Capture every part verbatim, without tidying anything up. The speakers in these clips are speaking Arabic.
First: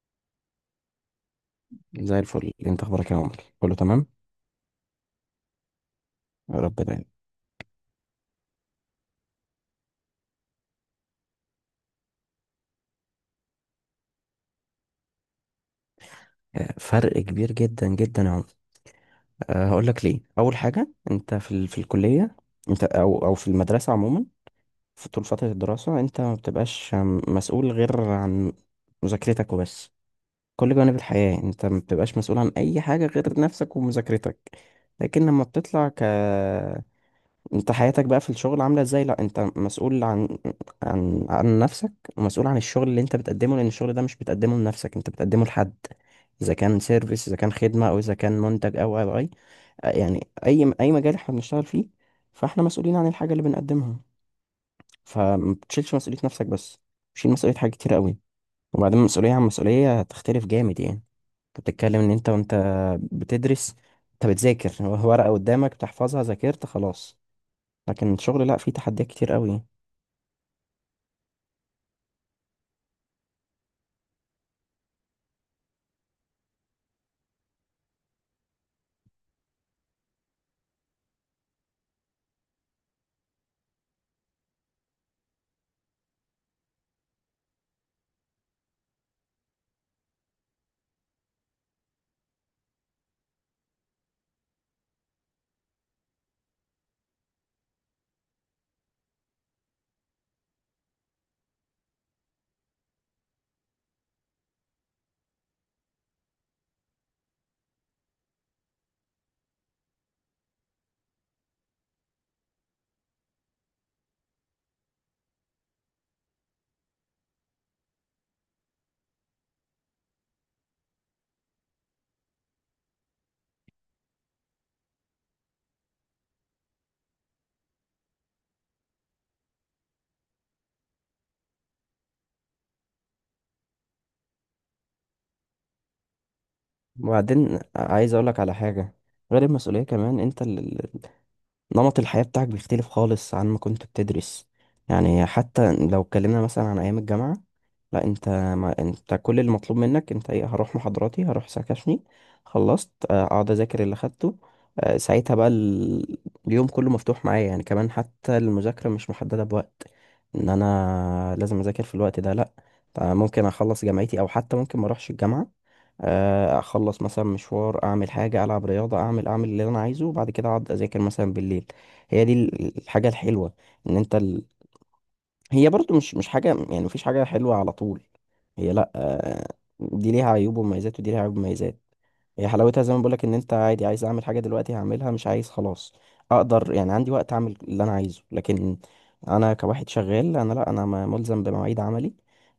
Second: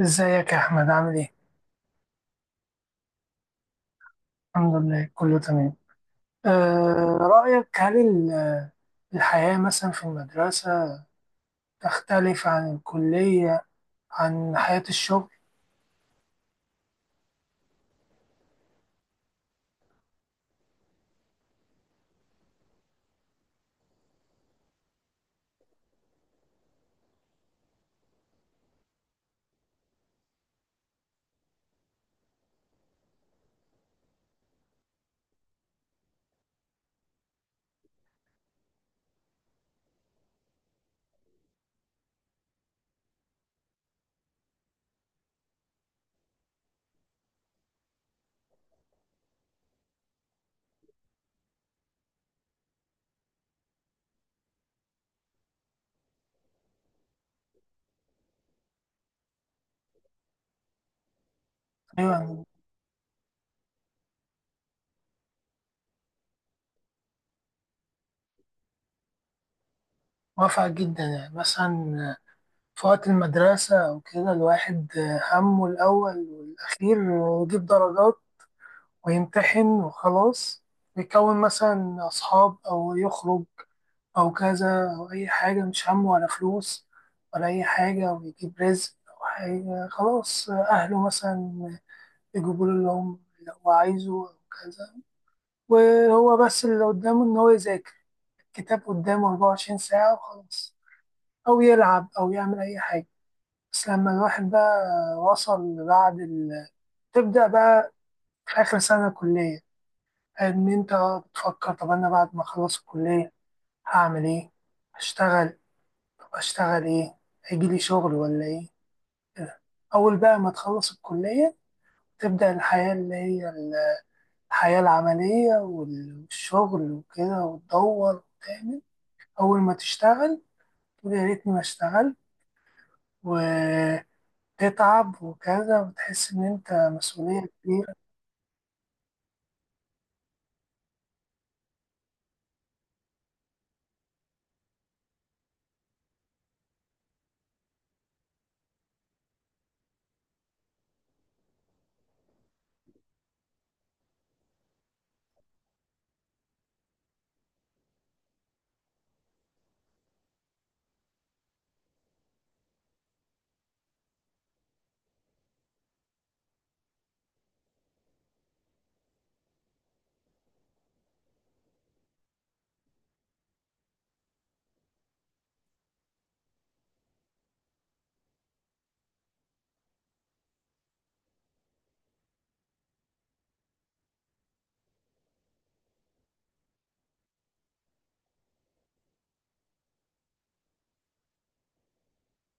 ازيك يا احمد؟ عامل ايه؟ زي الفل، انت اخبارك يا عمر؟ كله تمام. الحمد لله، كله تمام. يا رب دايما. أه رأيك، هل ال- الحياة مثلا في المدرسة تختلف عن الكلية، عن حياة الشغل؟ آه، فرق كبير جدا جدا يا عمر. أه هقول لك ليه. اول حاجه، انت في ال... في الكليه. انت او او في المدرسه عموما. في طول فتره الدراسه انت ما بتبقاش آم، مسؤول غير عن مذاكرتك وبس. كل جوانب الحياه انت ما بتبقاش مسؤول عن اي حاجه غير نفسك ومذاكرتك. لكن لما بتطلع ك انت، حياتك بقى في الشغل عاملة ازاي؟ لا، انت مسؤول عن عن عن نفسك، ومسؤول عن الشغل اللي انت بتقدمه، لان الشغل ده مش بتقدمه لنفسك، انت بتقدمه لحد. اذا كان سيرفيس، اذا كان خدمة، او اذا كان منتج، او او اي، يعني اي اي مجال احنا بنشتغل فيه. فاحنا مسؤولين عن الحاجة اللي بنقدمها. فما بتشيلش مسؤولية نفسك بس، بتشيل مسؤولية حاجات كتير قوي. وبعدين مسؤولية عن مسؤولية هتختلف جامد يعني. انت بتتكلم ان ايوه، انت أنا وانت بتدرس، انت بتذاكر ورقة قدامك بتحفظها، ذاكرت خلاص. لكن الشغل لا، فيه تحديات كتير قوي. موافق جدا. يعني مثلا في وقت المدرسة او كده، الواحد همه الاول والاخير إنه يجيب درجات ويمتحن وخلاص، ويكون مثلا اصحاب او يخرج أو كذا أو أي حاجة، مش همه ولا فلوس ولا أي حاجة، أو يجيب رزق أو حاجة، خلاص أهله مثلا يجيبوا له اللي هم اللي هو عايزه أو كذا. وهو بس اللي قدامه إن هو يذاكر الكتاب قدامه أربعة وعشرين ساعة وخلاص، أو يلعب أو يعمل أي حاجة. بس لما الواحد بقى وصل بعد ال... تبدأ بقى في آخر سنة كلية إن أنت بتفكر: طب أنا بعد ما أخلص الكلية هعمل إيه؟ هشتغل؟ اشتغل ايه؟ هيجيلي شغل ولا ايه؟ كده. اول بقى ما تخلص الكلية تبدأ الحياة اللي هي الحياة العملية والشغل وكده، وتدور وتعمل. اول ما تشتغل تقول يا ريتني ما اشتغلت، وتتعب وكذا، وتحس ان انت مسؤولية وبعدين كبيرة. عايز اقولك على حاجة: غير المسؤولية، كمان انت ال- ال- نمط الحياة بتاعك بيختلف خالص عن ما كنت بتدرس. يعني حتى لو اتكلمنا مثلا عن ايام الجامعة، لا، انت ما انت كل اللي مطلوب منك انت ايه؟ هروح محاضراتي، هروح سكاشني، خلصت، آه، اقعد اذاكر اللي خدته. آه، ساعتها بقى ال- اليوم كله مفتوح معايا يعني، كمان حتى المذاكرة مش محددة بوقت ان انا لازم اذاكر في الوقت ده، لا. آه، ممكن اخلص جامعتي، او حتى ممكن ما اروحش الجامعة. آه، اخلص مثلا مشوار، اعمل حاجه، العب رياضه، اعمل اعمل اللي انا عايزه، وبعد كده اقعد اذاكر مثلا بالليل. هي دي ال- الحاجه الحلوه، ان انت. هي برضو مش مش حاجة، يعني مفيش حاجة حلوة على طول. هي لأ. آه، دي ليها عيوب ومميزات، ودي ليها عيوب ومميزات. هي حلاوتها زي ما بقولك: إن أنت عادي، عايز أعمل حاجة دلوقتي هعملها، مش عايز خلاص. أقدر، يعني عندي وقت أعمل اللي أنا عايزه. لكن أنا كواحد شغال، أنا لأ، أنا م- ملزم بمواعيد عملي.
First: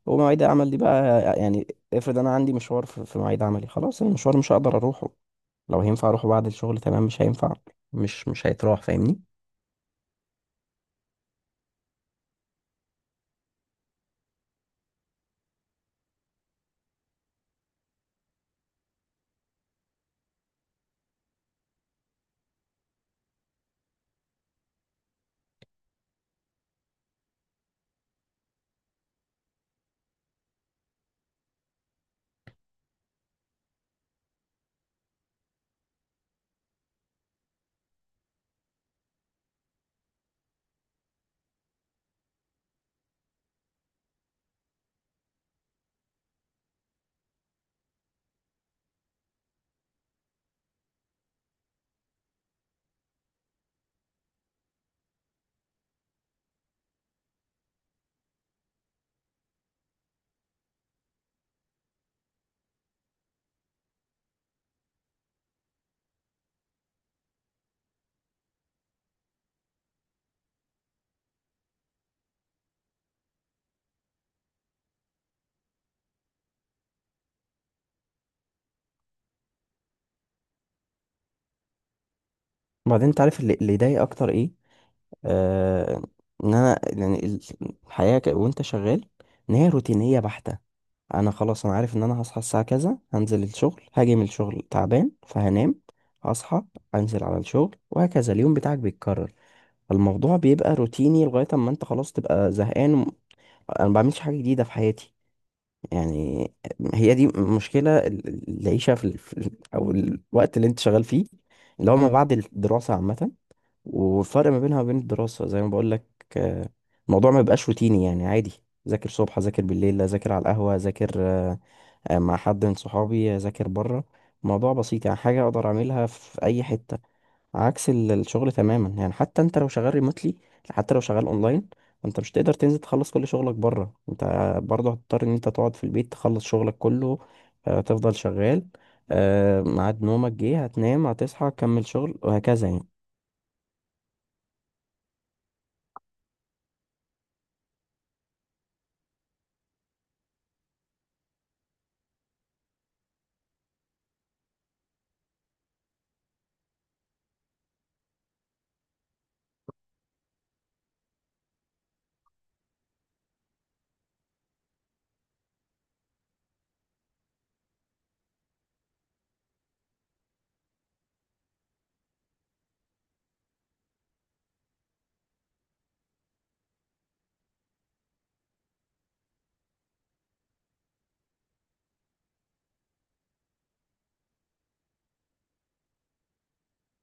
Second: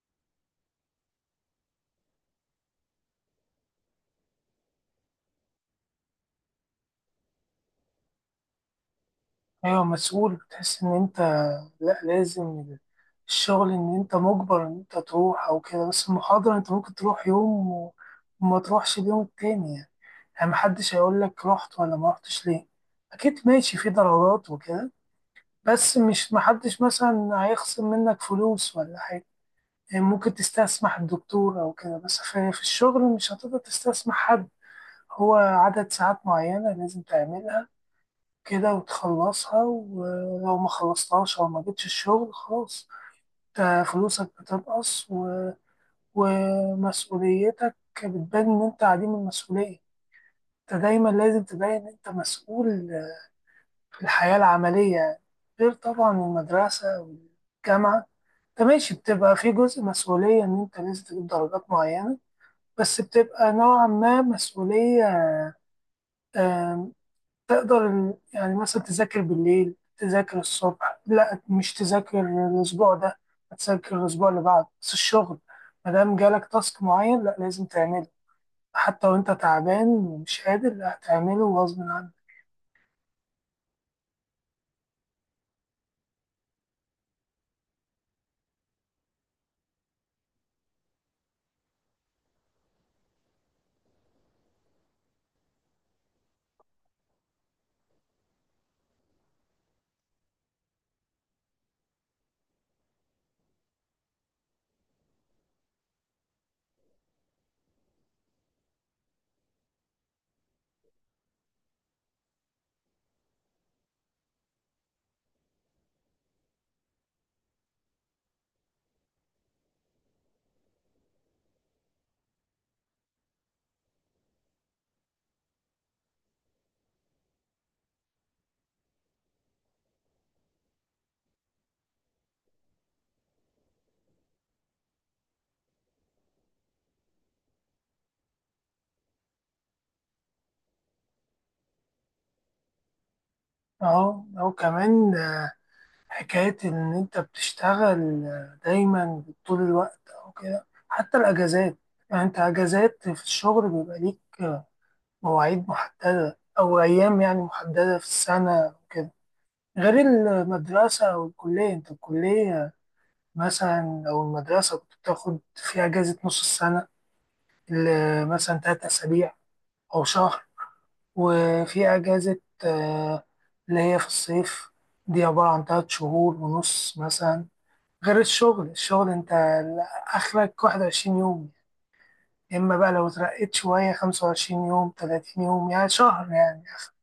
ومواعيد العمل دي بقى يعني، افرض أنا عندي مشوار في في مواعيد عملي، خلاص المشوار مش هقدر أروحه. لو هينفع أروحه بعد الشغل تمام، مش هينفع، مش مش هيتراح، فاهمني؟ ايوه، مسؤول. بتحس ان انت لا لازم. الشغل ان انت مجبر ان انت تروح او كده، بس المحاضرة انت ممكن تروح يوم و- وما تروحش اليوم التاني يعني. يعني محدش هيقول لك رحت ولا ما رحتش ليه. اكيد ماشي في ضرورات وكده، بس مش محدش مثلا هيخصم منك فلوس ولا حاجه. يعني ممكن تستسمح الدكتور او كده، بس في, في الشغل مش هتقدر تستسمح حد. هو عدد ساعات معينه لازم تعملها كده وتخلصها، ولو ما خلصتهاش او ما جبتش الشغل خلاص انت فلوسك بتنقص و... ومسؤوليتك بتبان ان انت عديم المسؤوليه. انت دايما لازم تبين ان انت مسؤول. الحياة العملية غير طبعا المدرسة والجامعة. انت ماشي بتبقى في جزء مسؤولية ان انت لازم تجيب درجات معينة، بس بتبقى نوعا ما مسؤولية. آم، تقدر ال- يعني مثلا تذاكر بالليل، تذاكر الصبح، لا مش تذاكر الأسبوع ده، هتذاكر الأسبوع اللي بعده. بس الشغل مادام جالك تاسك معين، لا لازم تعمله، حتى وانت تعبان ومش قادر لا هتعمله غصب عنك. بعدين، أنت عارف اللي اللي يضايق أكتر إيه؟ آه، ان انا يعني ال- الحياه ك- وانت شغال، ان هي روتينيه بحته. انا خلاص، انا عارف ان انا هصحى الساعه كذا، هنزل الشغل، هاجي من الشغل تعبان فهنام، هصحى، انزل على الشغل، وهكذا. اليوم بتاعك بيتكرر. الموضوع بيبقى روتيني لغايه اما انت خلاص تبقى زهقان وم- انا ما بعملش حاجه جديده في حياتي يعني. هي دي مشكله ال- العيشه في ال- في ال- او الوقت اللي انت شغال فيه اللي هو ما مم. بعد الدراسه عامه. والفرق ما بينها وبين الدراسة، زي ما بقول لك، آه، الموضوع ما بيبقاش روتيني يعني، عادي. ذاكر صبح، ذاكر بالليل، اذاكر على القهوة، اذاكر آه، آه، مع حد من صحابي، اذاكر بره. الموضوع بسيط يعني، حاجة اقدر اعملها في اي حتة. عكس ال- الشغل تماما يعني، حتى انت لو شغال ريموتلي، حتى لو شغال اونلاين، انت مش تقدر تنزل تخلص كل شغلك بره، انت برضه هتضطر ان انت تقعد في البيت تخلص شغلك كله. آه، تفضل شغال. آه، ميعاد نومك جه، هتنام، هتصحى، تكمل شغل، وهكذا يعني. اهو اهو كمان حكاية إن أنت بتشتغل دايما طول الوقت أو كده، حتى الأجازات. يعني أنت أجازات في الشغل بيبقى ليك مواعيد محددة أو أيام يعني محددة في السنة وكده، غير المدرسة أو الكلية. أنت الكلية مثلا أو المدرسة كنت بتاخد فيها أجازة نص السنة ل- مثلا تلات أسابيع أو شهر، وفي أجازة آه، اللي هي في الصيف، دي عبارة عن تلات شهور ونص مثلا. غير الشغل. الشغل انت اخرك واحد وعشرين يوم، يا اما بقى لو اترقيت شوية خمسة وعشرين يوم، تلاتين يوم يعني شهر، يعني اخر.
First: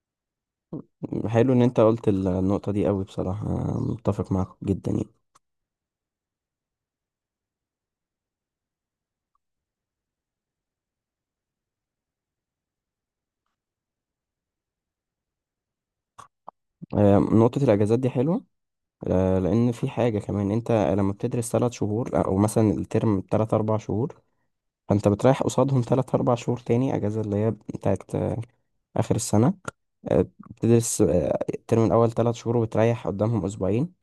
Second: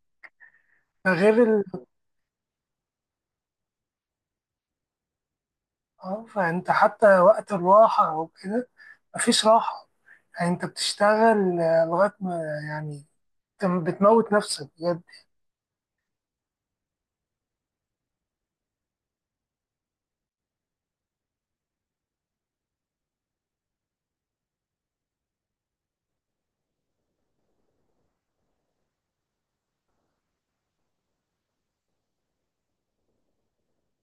ده غير حلو ان ال... انت قلت ال- النقطة دي، قوي بصراحة أنا متفق معاك جدا يعني. اه، فانت حتى وقت الراحة او كده مفيش راحة. يعني انت بتشتغل آه، لغاية ما، يعني انت بتموت نفسك بجد. آه، نقطة الاجازات دي حلوة. آه، لان في حاجة كمان: انت لما بتدرس ثلاث شهور، آه، او مثلا الترم تلات اربع شهور، فانت بتريح قصادهم تلات اربع شهور تاني، اجازة اللي هي بتاعت آه، اخر السنة. آه، بتدرس آه، الترم الأول ثلاث شهور وبتريح قدامهم أسبوعين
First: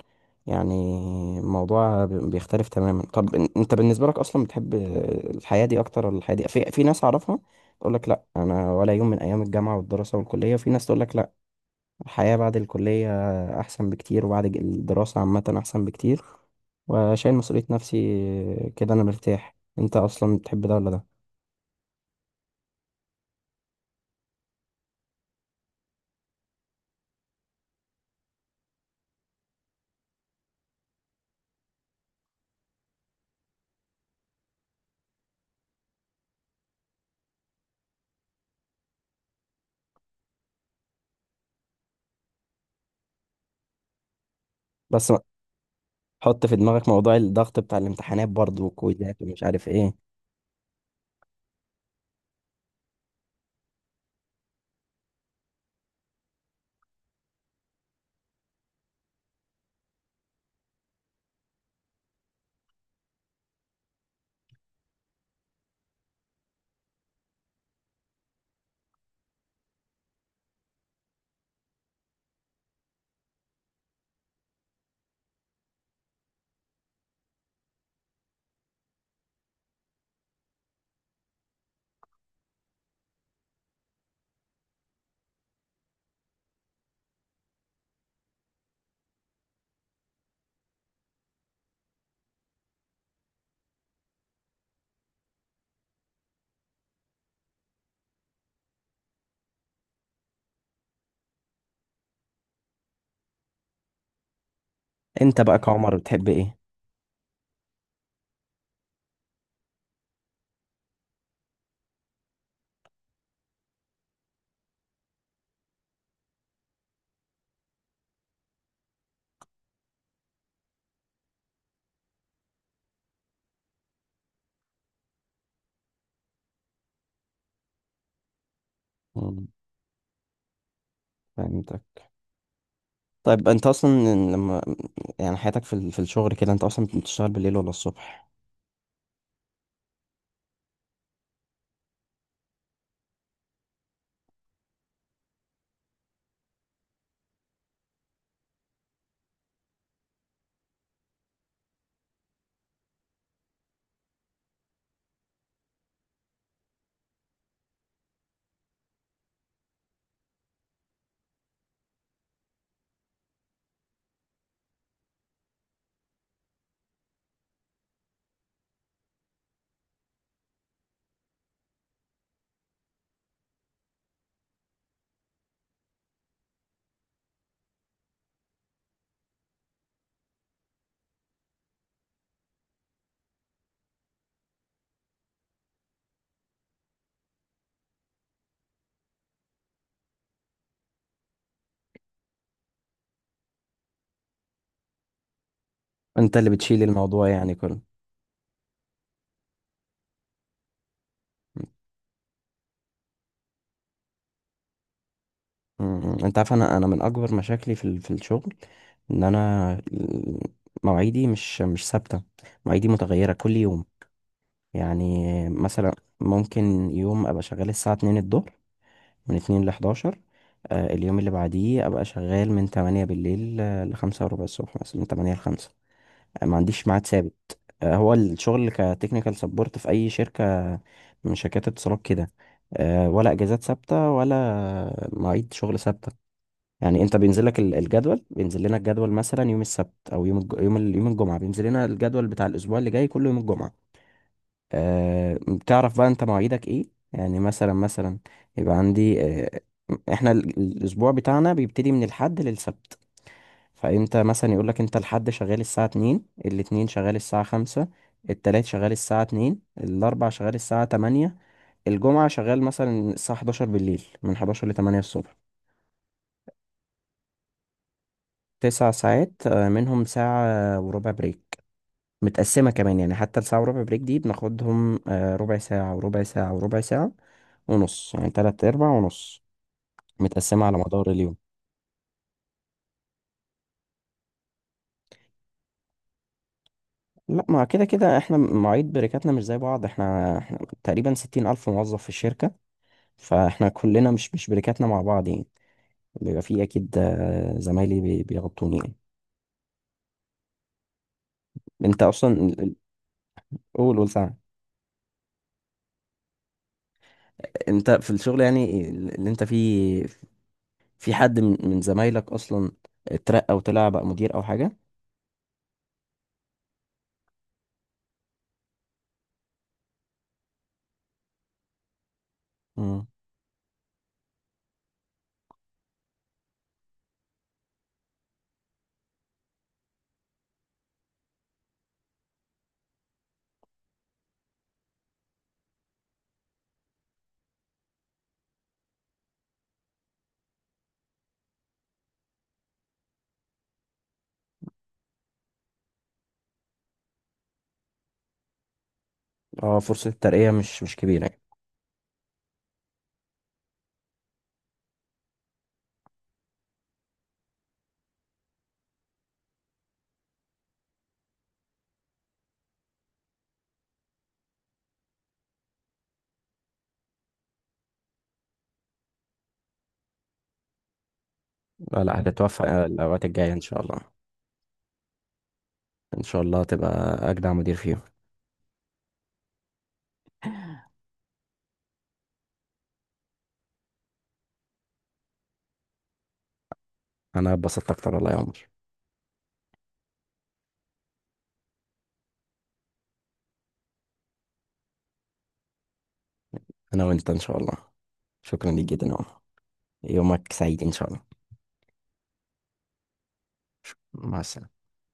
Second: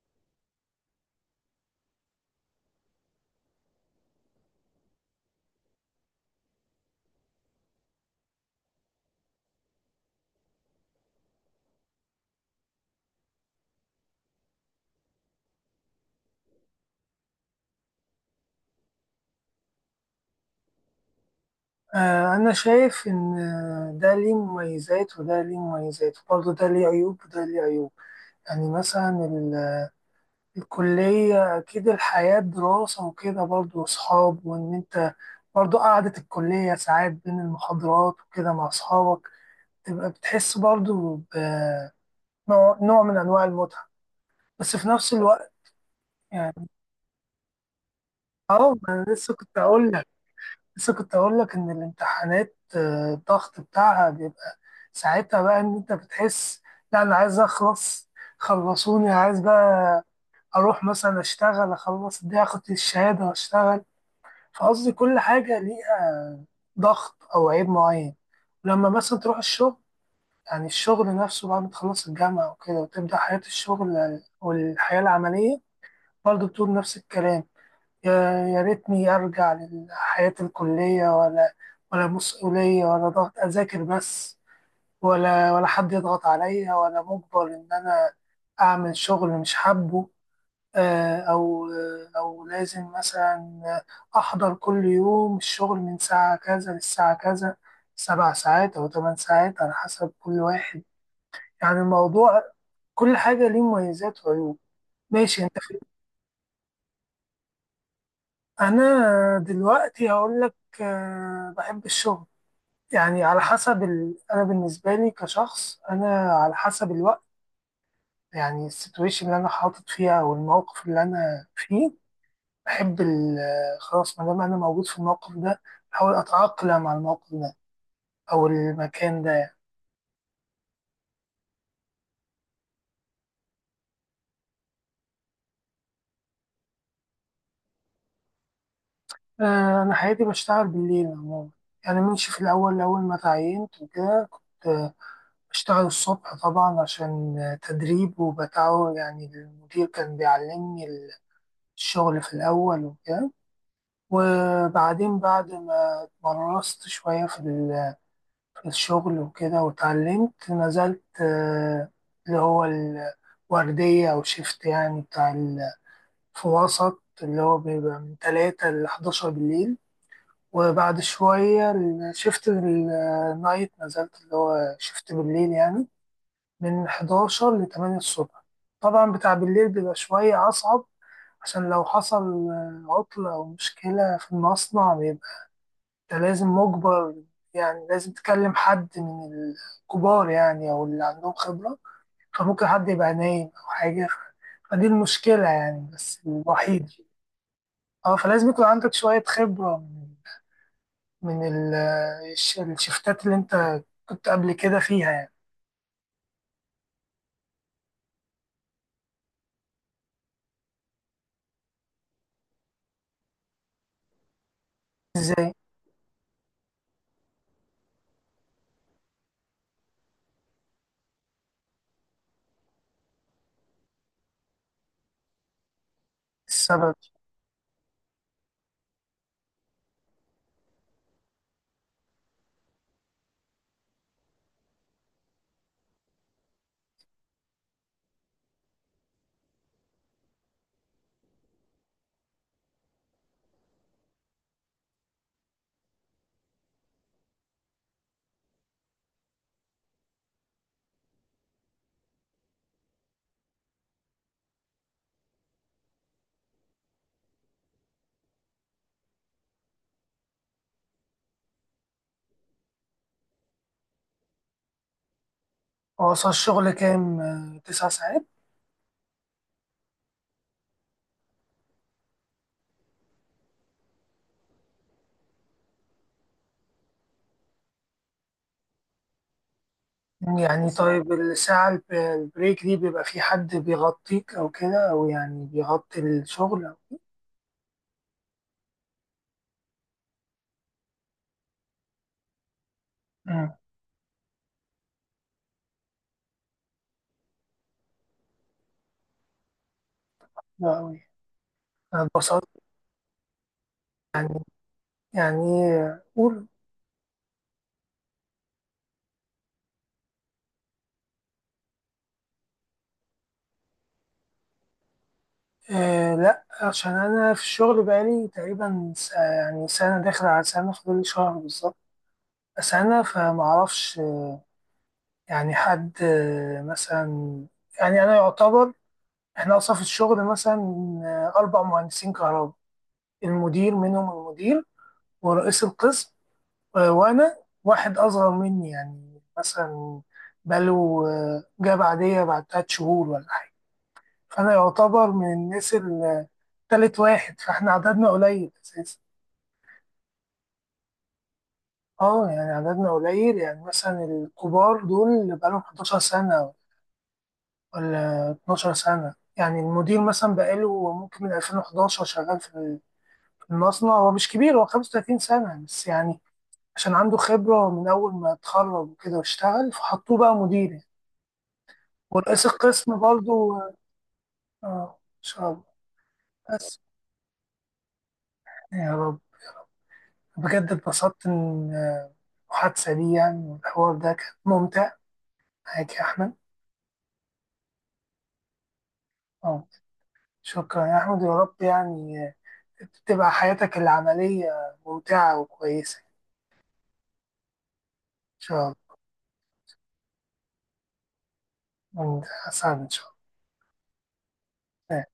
يعني. الموضوع بي- بيختلف تماما. طب إن- انت بالنسبة لك أصلا بتحب آه، الحياة دي أكتر ولا الحياة دي؟ في في ناس أعرفها تقول لك لا، أنا ولا يوم من أيام الجامعة والدراسة والكلية. وفي ناس تقول لك لا، الحياة بعد الكلية أحسن بكتير، وبعد ج- الدراسة عامة أحسن بكتير، وشايل مسؤولية نفسي آه، كده أنا مرتاح. انت أصلا بتحب ده ولا ده؟ آه، انا شايف ان آه، ده ليه مميزات وده ليه مميزات، وبرضه ده ليه عيوب وده ليه عيوب. يعني مثلا الكلية أكيد الحياة دراسة وكده، برضه وأصحاب، وإن أنت برضه قعدة الكلية ساعات بين المحاضرات وكده مع أصحابك، تبقى بتحس برضه بنوع نوع من أنواع المتعة، بس في بس نفس الوقت، حط في يعني. دماغك موضوع الضغط بتاع الامتحانات برضه أه ما أنا والكويزات لسه ومش كنت عارف أقول ايه. لك، لسه كنت أقول لك إن الامتحانات آه، الضغط بتاعها بيبقى. ساعتها بقى إن أنت بتحس: لا أنا عايز أخلص، خلصوني، عايز بقى أروح مثلا أشتغل، أخلص دي، أخد الشهادة وأشتغل. فقصدي كل حاجة ليها ضغط أو عيب معين. لما مثلا تروح الشغل، يعني الشغل نفسه بعد ما تخلص الجامعة وكده وتبدأ حياة الشغل والحياة العملية، برضه بتقول نفس الكلام: يا يا ريتني أرجع لحياة الكلية، ولا ولا مسؤولية ولا ضغط، أذاكر بس، ولا ولا حد يضغط عليا ولا مجبر إن أنا أعمل شغل مش حابه، آه، أو أو لازم مثلا أحضر كل يوم الشغل من ساعة كذا للساعة كذا، سبع ساعات أو ثمان ساعات على حسب كل واحد. يعني الموضوع، كل حاجة ليه مميزات وعيوب. انت ماشي، أنت بقى في. كعمر بتحب ايه؟ أنا دلوقتي هقول لك آه، بحب الشغل. يعني على حسب ال... أنا بالنسبة لي كشخص، أنا على حسب الوقت، يعني السيتويشن اللي أنا حاطط فيها أو الموقف اللي أنا فيه، بحب ال- خلاص ما دام أنا موجود في الموقف ده، أحاول أتأقلم مع الموقف ده أو المكان مم، ده. فهمتك. طيب انت اصلا، لما يعني حياتك في ال- في الشغل كده، انت اصلا بتشتغل بالليل ولا الصبح؟ آه، أنا حياتي بشتغل بالليل عموما. يعني ماشي في الأول، أول ما تعينت وكده كنت آه، بشتغل الصبح طبعا، عشان آه، تدريب وبتعود. يعني المدير كان بيعلمني الشغل في الأول وكده، وبعدين بعد ما اتمرست شوية في ال الشغل وكده واتعلمت، نزلت آه، اللي هو الوردية أو شيفت يعني بتاع ال- في وسط، اللي هو بيبقى من تلاتة لحداشر بالليل. وبعد شوية الشيفت النايت، نزلت اللي هو شيفت بالليل يعني، من حداشر لتمانية الصبح. طبعا بتاع بالليل بيبقى شوية أصعب، عشان لو حصل آه، عطلة أو مشكلة في المصنع، انت لازم مجبر، يعني لازم تكلم حد من الكبار يعني، او اللي عندهم خبرة، فممكن حد يبقى نايم او حاجة، فدي المشكلة يعني، بس انت اللي بتشيل الوحيد. الموضوع يعني كله. اه، فلازم يكون عندك شوية خبرة من من ال- الش- الشفتات اللي انت كنت قبل كده فيها يعني. مم، انت عارف، انا انا من اكبر مشاكلي في ال- في الشغل، ان انا ال- مواعيدي مش مش ثابته، مواعيدي متغيره كل يوم يعني. ازاي؟ مثلا، ممكن يوم ابقى شغال الساعه اتنين الظهر، من اتنين ل حداشر. آه، اليوم اللي بعديه ابقى شغال من تمانية بالليل آه، ل خمسة وربع الصبح، مثلا من تمانية ل خمسة. ما عنديش السبب. ميعاد ثابت. آه، هو الشغل كتكنيكال سبورت في اي شركه من شركات اتصالات كده، آه، ولا اجازات ثابته ولا مواعيد شغل ثابته يعني. انت بينزل لك ال- الجدول، بينزل لنا الجدول مثلا يوم السبت او يوم الج... يوم ال... يوم الجمعه، بينزل لنا الجدول بتاع الاسبوع اللي جاي كل يوم الجمعه. أه... بتعرف بقى انت مواعيدك ايه. يعني مثلا مثلا يبقى عندي أه... احنا ال- الاسبوع بتاعنا بيبتدي من الحد للسبت. فانت مثلا يقول لك: انت الحد شغال الساعه اتنين، الاثنين شغال الساعه خمسة، التلات شغال الساعه اتنين، الاربع شغال الساعه تمانية، الجمعه شغال مثلا الساعه حداشر بالليل، من حداشر ل تمانية الصبح. هو اصلا الشغل كام؟ آه، تسع ساعات. تسع ساعات، آه، منهم ساعه وربع بريك، متقسمه كمان يعني. حتى الساعه وربع بريك دي بناخدهم آه، ربع ساعه وربع ساعه وربع ساعه ونص يعني، تلات ارباع ونص، متقسمه يعني على مدار طيب، اليوم. الساعة الب- البريك دي بيبقى في حد بيغطيك أو كده، أو يعني بيغطي الشغل أو. لا، ما كده كده احنا مواعيد بريكاتنا مش زي بعض. احنا, احنا تقريبا ستين ألف موظف في الشركة، مم. فاحنا كلنا مش مش بريكاتنا مع بعض يعني. بيبقى في اكيد، آه، زمايلي بي- بيغطوني يعني. لا أوي. انت اصلا اتبسطت، ال- ال- قول قول يعني ساعة. يعني قول. انت في الشغل يعني ال- اللي انت فيه، في حد من من زمايلك اصلا اترقى وطلع بقى مدير او حاجة؟ آه لا، عشان انا في الشغل بقالي تقريبا س- يعني سنه داخل على سنه، فاضل لي شهر بالظبط سنه، مم. فمعرفش. يعني حد آه، مثلا، يعني انا يعتبر، احنا اصلا في الشغل مثلا آه، اربع مهندسين كهرباء. المدير منهم، المدير ورئيس القسم آه، وانا. واحد اصغر مني يعني مثلا بقاله آه، جاب عاديه بعد تلات شهور ولا حاجه. فانا يعتبر من الناس اللي تالت واحد، فاحنا عددنا قليل اساسا. اه، فرصة الترقية مش مش كبيرة يعني. اه، يعني عددنا قليل. يعني مثلا الكبار دول اللي بقالهم حداشر سنة ولا اتناشر سنة. يعني المدير مثلا بقاله ممكن من ألفين وحداشر شغال في المصنع. هو مش كبير، هو خمسة وتلاتين سنة بس يعني، عشان عنده خبرة من أول ما اتخرج وكده واشتغل، فحطوه بقى مدير يعني. لا لا، ورئيس هتتوفق القسم الأوقات برضو، الجاية إن اه. شاء الله. آه، إن شاء الله. إن شاء الله بس تبقى أجدع مدير فيهم. يعني يا رب. بجد اتبسطت إن آه، المحادثة دي يعني والحوار ده كان ممتع معاك يا أحمد. أنا اتبسطت أكتر والله يا عمر. اه، شكرا يا أحمد. يا رب يعني تبقى حياتك العملية ممتعة وكويسة. أنا وأنت إن شاء الله. إن شاء شكرا الله. ليك جدا يا عمر. يومك سعيد إن شاء الله. وأنت، سعد إن شاء مع السلامة. الله.